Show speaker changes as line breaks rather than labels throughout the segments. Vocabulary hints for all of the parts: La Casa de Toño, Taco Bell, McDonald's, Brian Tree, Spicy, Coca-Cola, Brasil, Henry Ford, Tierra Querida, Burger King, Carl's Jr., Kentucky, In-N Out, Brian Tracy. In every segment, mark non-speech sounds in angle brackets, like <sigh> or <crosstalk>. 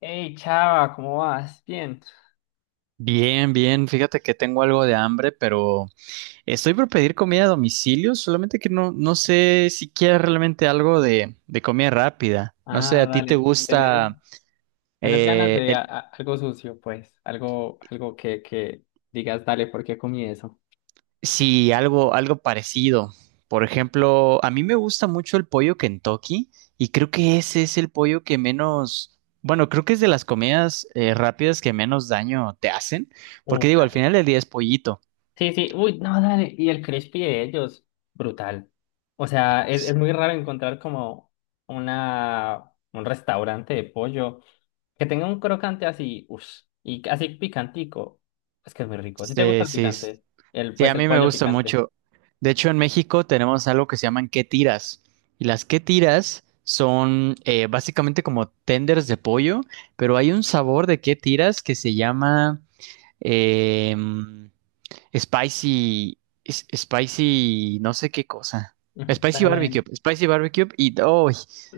Hey, Chava, ¿cómo vas? Bien.
Bien, bien. Fíjate que tengo algo de hambre, pero estoy por pedir comida a domicilio, solamente que no sé si quieres realmente algo de comida rápida. No sé,
Ah,
¿a ti te
dale. ¿Tenés,
gusta
tenés ganas
eh,
de
el-
algo sucio, pues? Algo, algo que digas, dale, ¿por qué comí eso?
sí, algo parecido? Por ejemplo, a mí me gusta mucho el pollo Kentucky y creo que ese es el pollo que menos, bueno, creo que es de las comidas rápidas que menos daño te hacen, porque
Mm,
digo, al
dale.
final del día es pollito.
Sí, sí, uy, no, dale. Y el crispy de ellos, brutal. O sea, es muy raro encontrar como una, un restaurante de pollo que tenga un crocante así, uff, y así picantico. Es que es muy rico. Si te gusta
Sí,
el
sí.
picante,
Sí,
pues
a
el
mí me
pollo
gusta
picante.
mucho. De hecho, en México tenemos algo que se llaman ¿qué tiras? Y las ¿qué tiras? Son básicamente como tenders de pollo, pero hay un sabor de ¿qué tiras? Que se llama... em, spicy, spicy, no sé qué cosa.
Ujú, dale.
Spicy barbecue y ¡ay!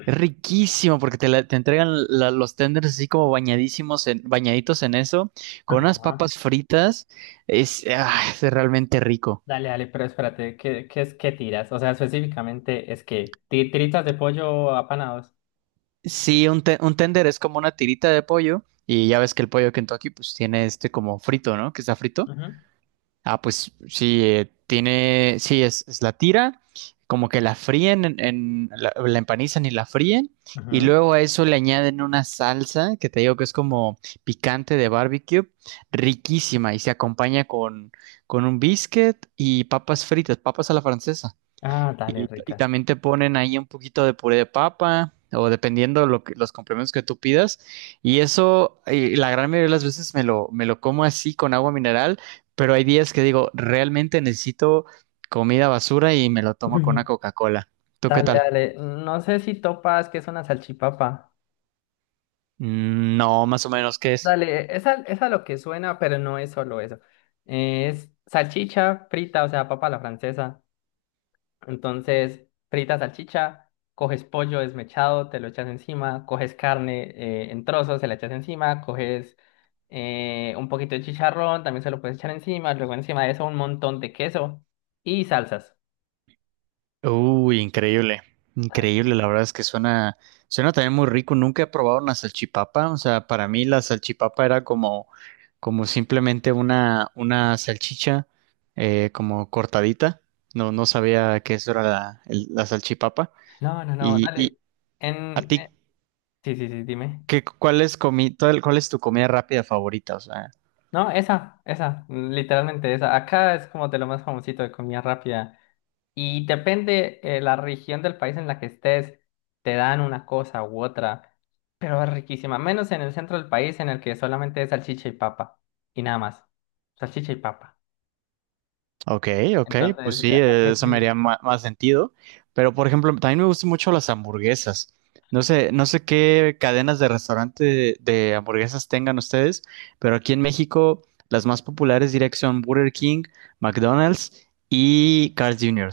Es riquísimo porque te entregan los tenders así como bañadísimos bañaditos en eso, con unas papas
Ajá.
fritas, es realmente rico.
Dale, dale, pero espérate, ¿qué es que tiras? O sea, específicamente es que tiritas de pollo apanados.
Sí, un tender es como una tirita de pollo y ya ves que el pollo Kentucky pues tiene este como frito, ¿no? Que está frito.
Ujú,
Ah, pues sí, sí, es la tira, como que la fríen, la empanizan y la fríen, y
ujú.
luego a eso le añaden una salsa que te digo que es como picante de barbecue, riquísima, y se acompaña con un biscuit y papas fritas, papas a la francesa.
Ah, dale,
Y
rica.
también te ponen ahí un poquito de puré de papa o dependiendo los complementos que tú pidas. Y eso, la gran mayoría de las veces me lo como así con agua mineral, pero hay días que digo, realmente necesito comida basura y me lo tomo con una
<laughs>
Coca-Cola. ¿Tú qué
Dale,
tal?
dale. No sé si topas que es una salchipapa.
Mm, no, más o menos, ¿qué es?
Dale, esa es a lo que suena, pero no es solo eso. Es salchicha frita, o sea, papa a la francesa. Entonces, fritas salchicha, coges pollo desmechado, te lo echas encima, coges carne en trozos, se la echas encima, coges un poquito de chicharrón, también se lo puedes echar encima, luego encima de eso un montón de queso y salsas.
Uy, increíble,
Dale.
increíble, la verdad es que suena también muy rico, nunca he probado una salchipapa, o sea, para mí la salchipapa era como simplemente una salchicha como cortadita, no sabía que eso era la salchipapa,
No, no, no,
¿Y
dale.
a
En, eh,
ti,
sí, sí, sí, dime.
¿qué, cuál es comi, cuál es tu comida rápida favorita? O sea,
No, esa, literalmente esa. Acá es como de lo más famosito de comida rápida. Y depende la región del país en la que estés, te dan una cosa u otra, pero es riquísima, menos en el centro del país en el que solamente es salchicha y papa, y nada más, salchicha y papa.
ok, ok, pues
Entonces,
sí,
así es
eso me
muy...
haría más sentido. Pero, por ejemplo, también me gustan mucho las hamburguesas. No sé qué cadenas de restaurante de hamburguesas tengan ustedes, pero aquí en México las más populares diría que son Burger King, McDonald's y Carl's Jr.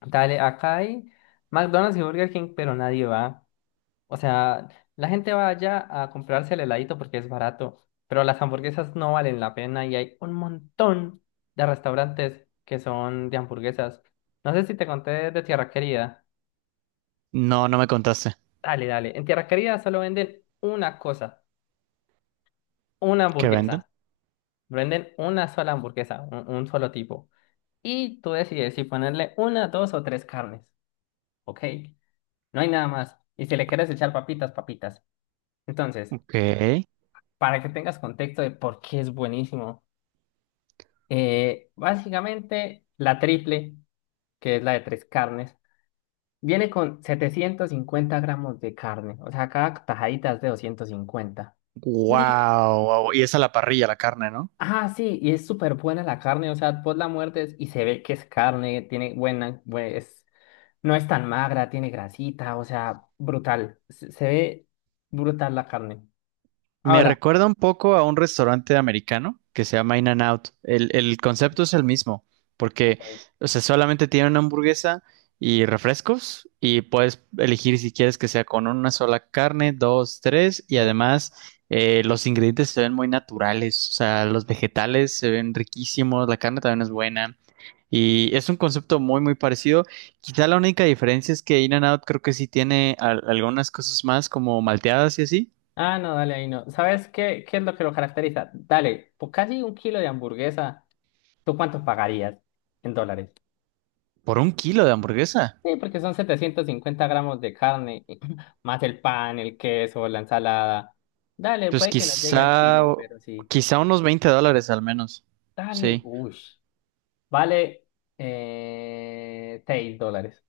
Dale, acá hay McDonald's y Burger King, pero nadie va. O sea, la gente va allá a comprarse el heladito porque es barato, pero las hamburguesas no valen la pena y hay un montón de restaurantes que son de hamburguesas. No sé si te conté de Tierra Querida.
No me contaste.
Dale, dale. En Tierra Querida solo venden una cosa, una
¿Qué venden?
hamburguesa. Venden una sola hamburguesa, un solo tipo. Y tú decides si ponerle una, dos o tres carnes. ¿Ok? No hay nada más. Y si le quieres echar papitas, papitas. Entonces,
Ok.
para que tengas contexto de por qué es buenísimo, básicamente la triple, que es la de tres carnes, viene con 750 gramos de carne. O sea, cada tajadita es de 250. Y
Wow, wow. Y es a la parrilla la carne, ¿no?
ah, sí, y es súper buena la carne, o sea, vos la muertes y se ve que es carne, tiene buena, pues, no es tan magra, tiene grasita, o sea, brutal, se ve brutal la carne.
Me
Ahora,
recuerda un poco a un restaurante americano que se llama In-N Out. El concepto es el mismo, porque,
ok,
o sea, solamente tiene una hamburguesa y refrescos y puedes elegir si quieres que sea con una sola carne, dos, tres y
eso.
además los ingredientes se ven muy naturales, o sea, los vegetales se ven riquísimos, la carne también es buena y es un concepto muy, muy parecido. Quizá la única diferencia es que In-N Out creo que sí tiene algunas cosas más como malteadas y así.
Ah, no, dale, ahí no. ¿Sabes qué, qué es lo que lo caracteriza? Dale, por casi un kilo de hamburguesa, ¿tú cuánto pagarías en dólares?
¿Por un kilo de hamburguesa?
Sí, porque son 750 gramos de carne, <clears throat> <laughs> más el pan, el queso, la ensalada. Dale,
Pues
puede que no llegue al
quizá,
kilo, pero sí.
quizá unos $20 al menos.
Dale,
Sí.
uy. Vale 6 dólares.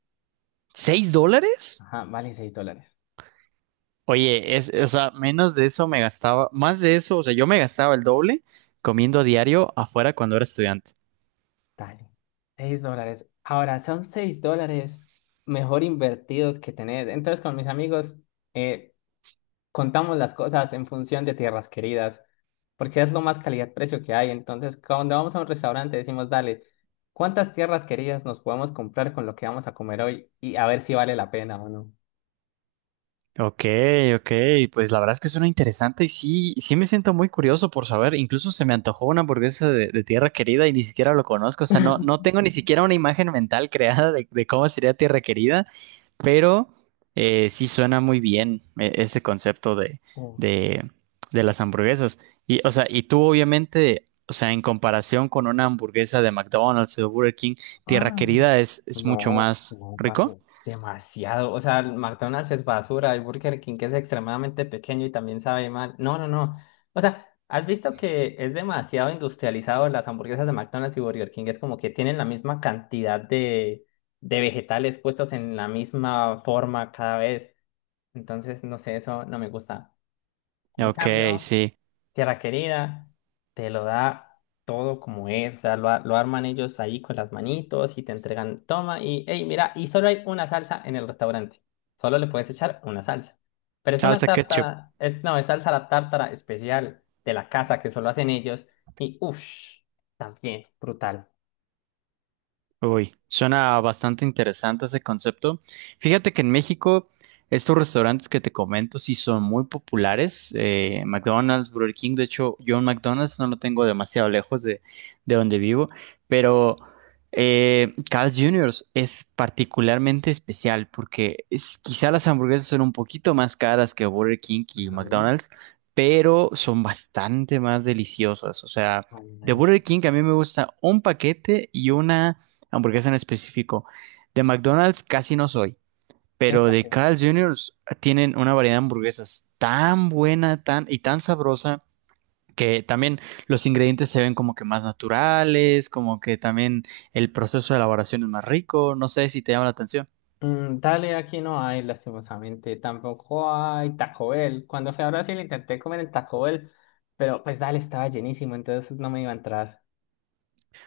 ¿$6?
Ajá, vale 6 dólares.
Oye, o sea, menos de eso me gastaba, más de eso, o sea, yo me gastaba el doble comiendo a diario afuera cuando era estudiante.
Dale, 6 dólares. Ahora, son 6 dólares mejor invertidos que tener. Entonces, con mis amigos, eh, contamos las cosas en función de tierras queridas, porque es lo más calidad-precio que hay. Entonces, cuando vamos a un restaurante, decimos, dale, ¿cuántas tierras queridas nos podemos comprar con lo que vamos a comer hoy? Y a ver si vale la pena o no.
Ok, ok, pues la verdad es que suena interesante y sí, sí me siento muy curioso por saber, incluso se me antojó una hamburguesa de Tierra Querida y ni siquiera lo conozco, o sea, no
<laughs>
tengo ni siquiera una imagen mental creada de cómo sería Tierra Querida, pero sí suena muy bien ese concepto de, de las hamburguesas. Y, o sea, y tú obviamente, o sea, en comparación con una hamburguesa de McDonald's o de Burger King, Tierra
Ah,
Querida es mucho
no,
más
no, parce,
rico.
demasiado. O sea, el McDonald's es basura, el Burger King que es extremadamente pequeño y también sabe mal. No, no, no. O sea, ¿has visto que es demasiado industrializado las hamburguesas de McDonald's y Burger King? Es como que tienen la misma cantidad de vegetales puestos en la misma forma cada vez. Entonces, no sé, eso no me gusta. En
Ok,
cambio,
sí,
Tierra Querida te lo da todo como es, o sea, lo arman ellos ahí con las manitos y te entregan, toma y, hey, mira, y solo hay una salsa en el restaurante, solo le puedes echar una salsa, pero es una
salsa ketchup.
tártara, es, no, es salsa la tártara especial de la casa que solo hacen ellos y, uff, también, brutal.
Uy, suena bastante interesante ese concepto. Fíjate que en México estos restaurantes que te comento sí son muy populares. McDonald's, Burger King, de hecho yo en McDonald's no lo tengo demasiado lejos de donde vivo, pero Carl Jr. es particularmente especial porque quizá las hamburguesas son un poquito más caras que Burger King y
Ajá.
McDonald's, pero son bastante más deliciosas. O sea,
Ay,
de
man.
Burger King a mí me gusta un paquete y una hamburguesa en específico. De McDonald's casi no soy, pero
Epa,
de Carl Jr. tienen una variedad de hamburguesas tan buena, tan y tan sabrosa que también los ingredientes se ven como que más naturales, como que también el proceso de elaboración es más rico, no sé si te llama la atención.
mm, dale, aquí no hay, lastimosamente. Tampoco hay Taco Bell. Cuando fui a Brasil intenté comer el Taco Bell, pero pues dale, estaba llenísimo, entonces no me iba a entrar.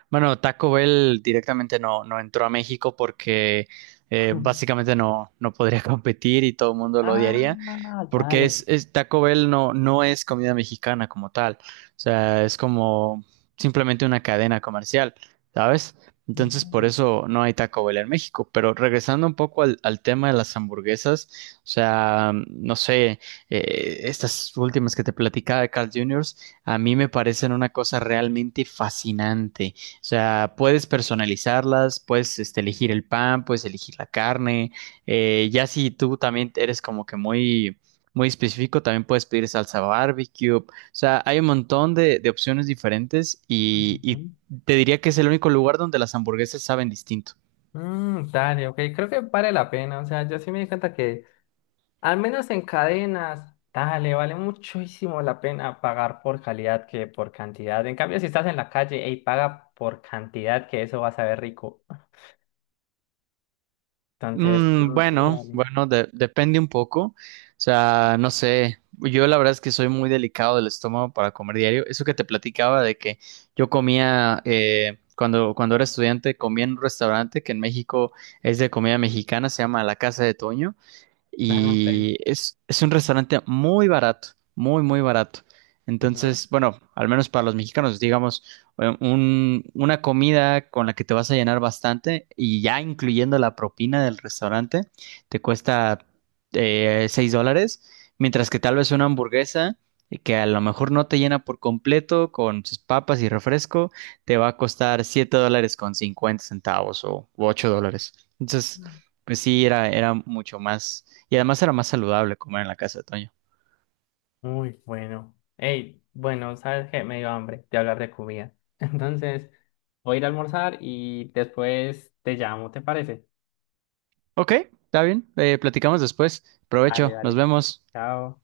Bueno, Taco Bell directamente no entró a México porque
<laughs>
básicamente no podría <laughs> competir y todo el mundo lo odiaría,
Ah,
porque
dale.
Taco Bell no es comida mexicana como tal, o sea, es como simplemente una cadena comercial, ¿sabes? Entonces por
Mm,
eso no hay Taco Bell en México, pero regresando un poco al tema de las hamburguesas, o sea, no sé, estas últimas que te platicaba de Carl Jr., a mí me parecen una cosa realmente fascinante. O sea, puedes personalizarlas, puedes este, elegir el pan, puedes elegir la carne. Ya si tú también eres como que muy, muy específico, también puedes pedir salsa barbecue. O sea, hay un montón de opciones diferentes y,
ujú.
y te diría que es el único lugar donde las hamburguesas saben distinto.
Mm, dale, ok, creo que vale la pena, o sea, yo sí me di cuenta que al menos en cadenas, dale, vale muchísimo la pena pagar por calidad que por cantidad. En cambio, si estás en la calle, ey, paga por cantidad que eso va a saber rico. Entonces,
Mm,
mm, sí,
bueno,
dale.
bueno, depende un poco. O sea, no sé. Yo la verdad es que soy muy delicado del estómago para comer diario. Eso que te platicaba de que yo comía, cuando era estudiante, comía en un restaurante que en México es de comida mexicana, se llama La Casa de Toño
Ah, ok.
y es un restaurante muy barato, muy, muy barato.
Ujú.
Entonces, bueno, al menos para los mexicanos, digamos, una comida con la que te vas a llenar bastante y ya incluyendo la propina del restaurante, te cuesta $6, mientras que tal vez una hamburguesa que a lo mejor no te llena por completo con sus papas y refresco, te va a costar $7.50 o u $8. Entonces, pues sí, era mucho más y además era más saludable comer en la casa de Toño.
Muy bueno. Hey, bueno, ¿sabes qué? Me dio hambre de hablar de comida. <laughs> Entonces, voy a ir a almorzar y después te llamo, ¿te parece?
Ok, está bien. Platicamos después.
Dale,
Provecho, nos
dale.
vemos.
Chao.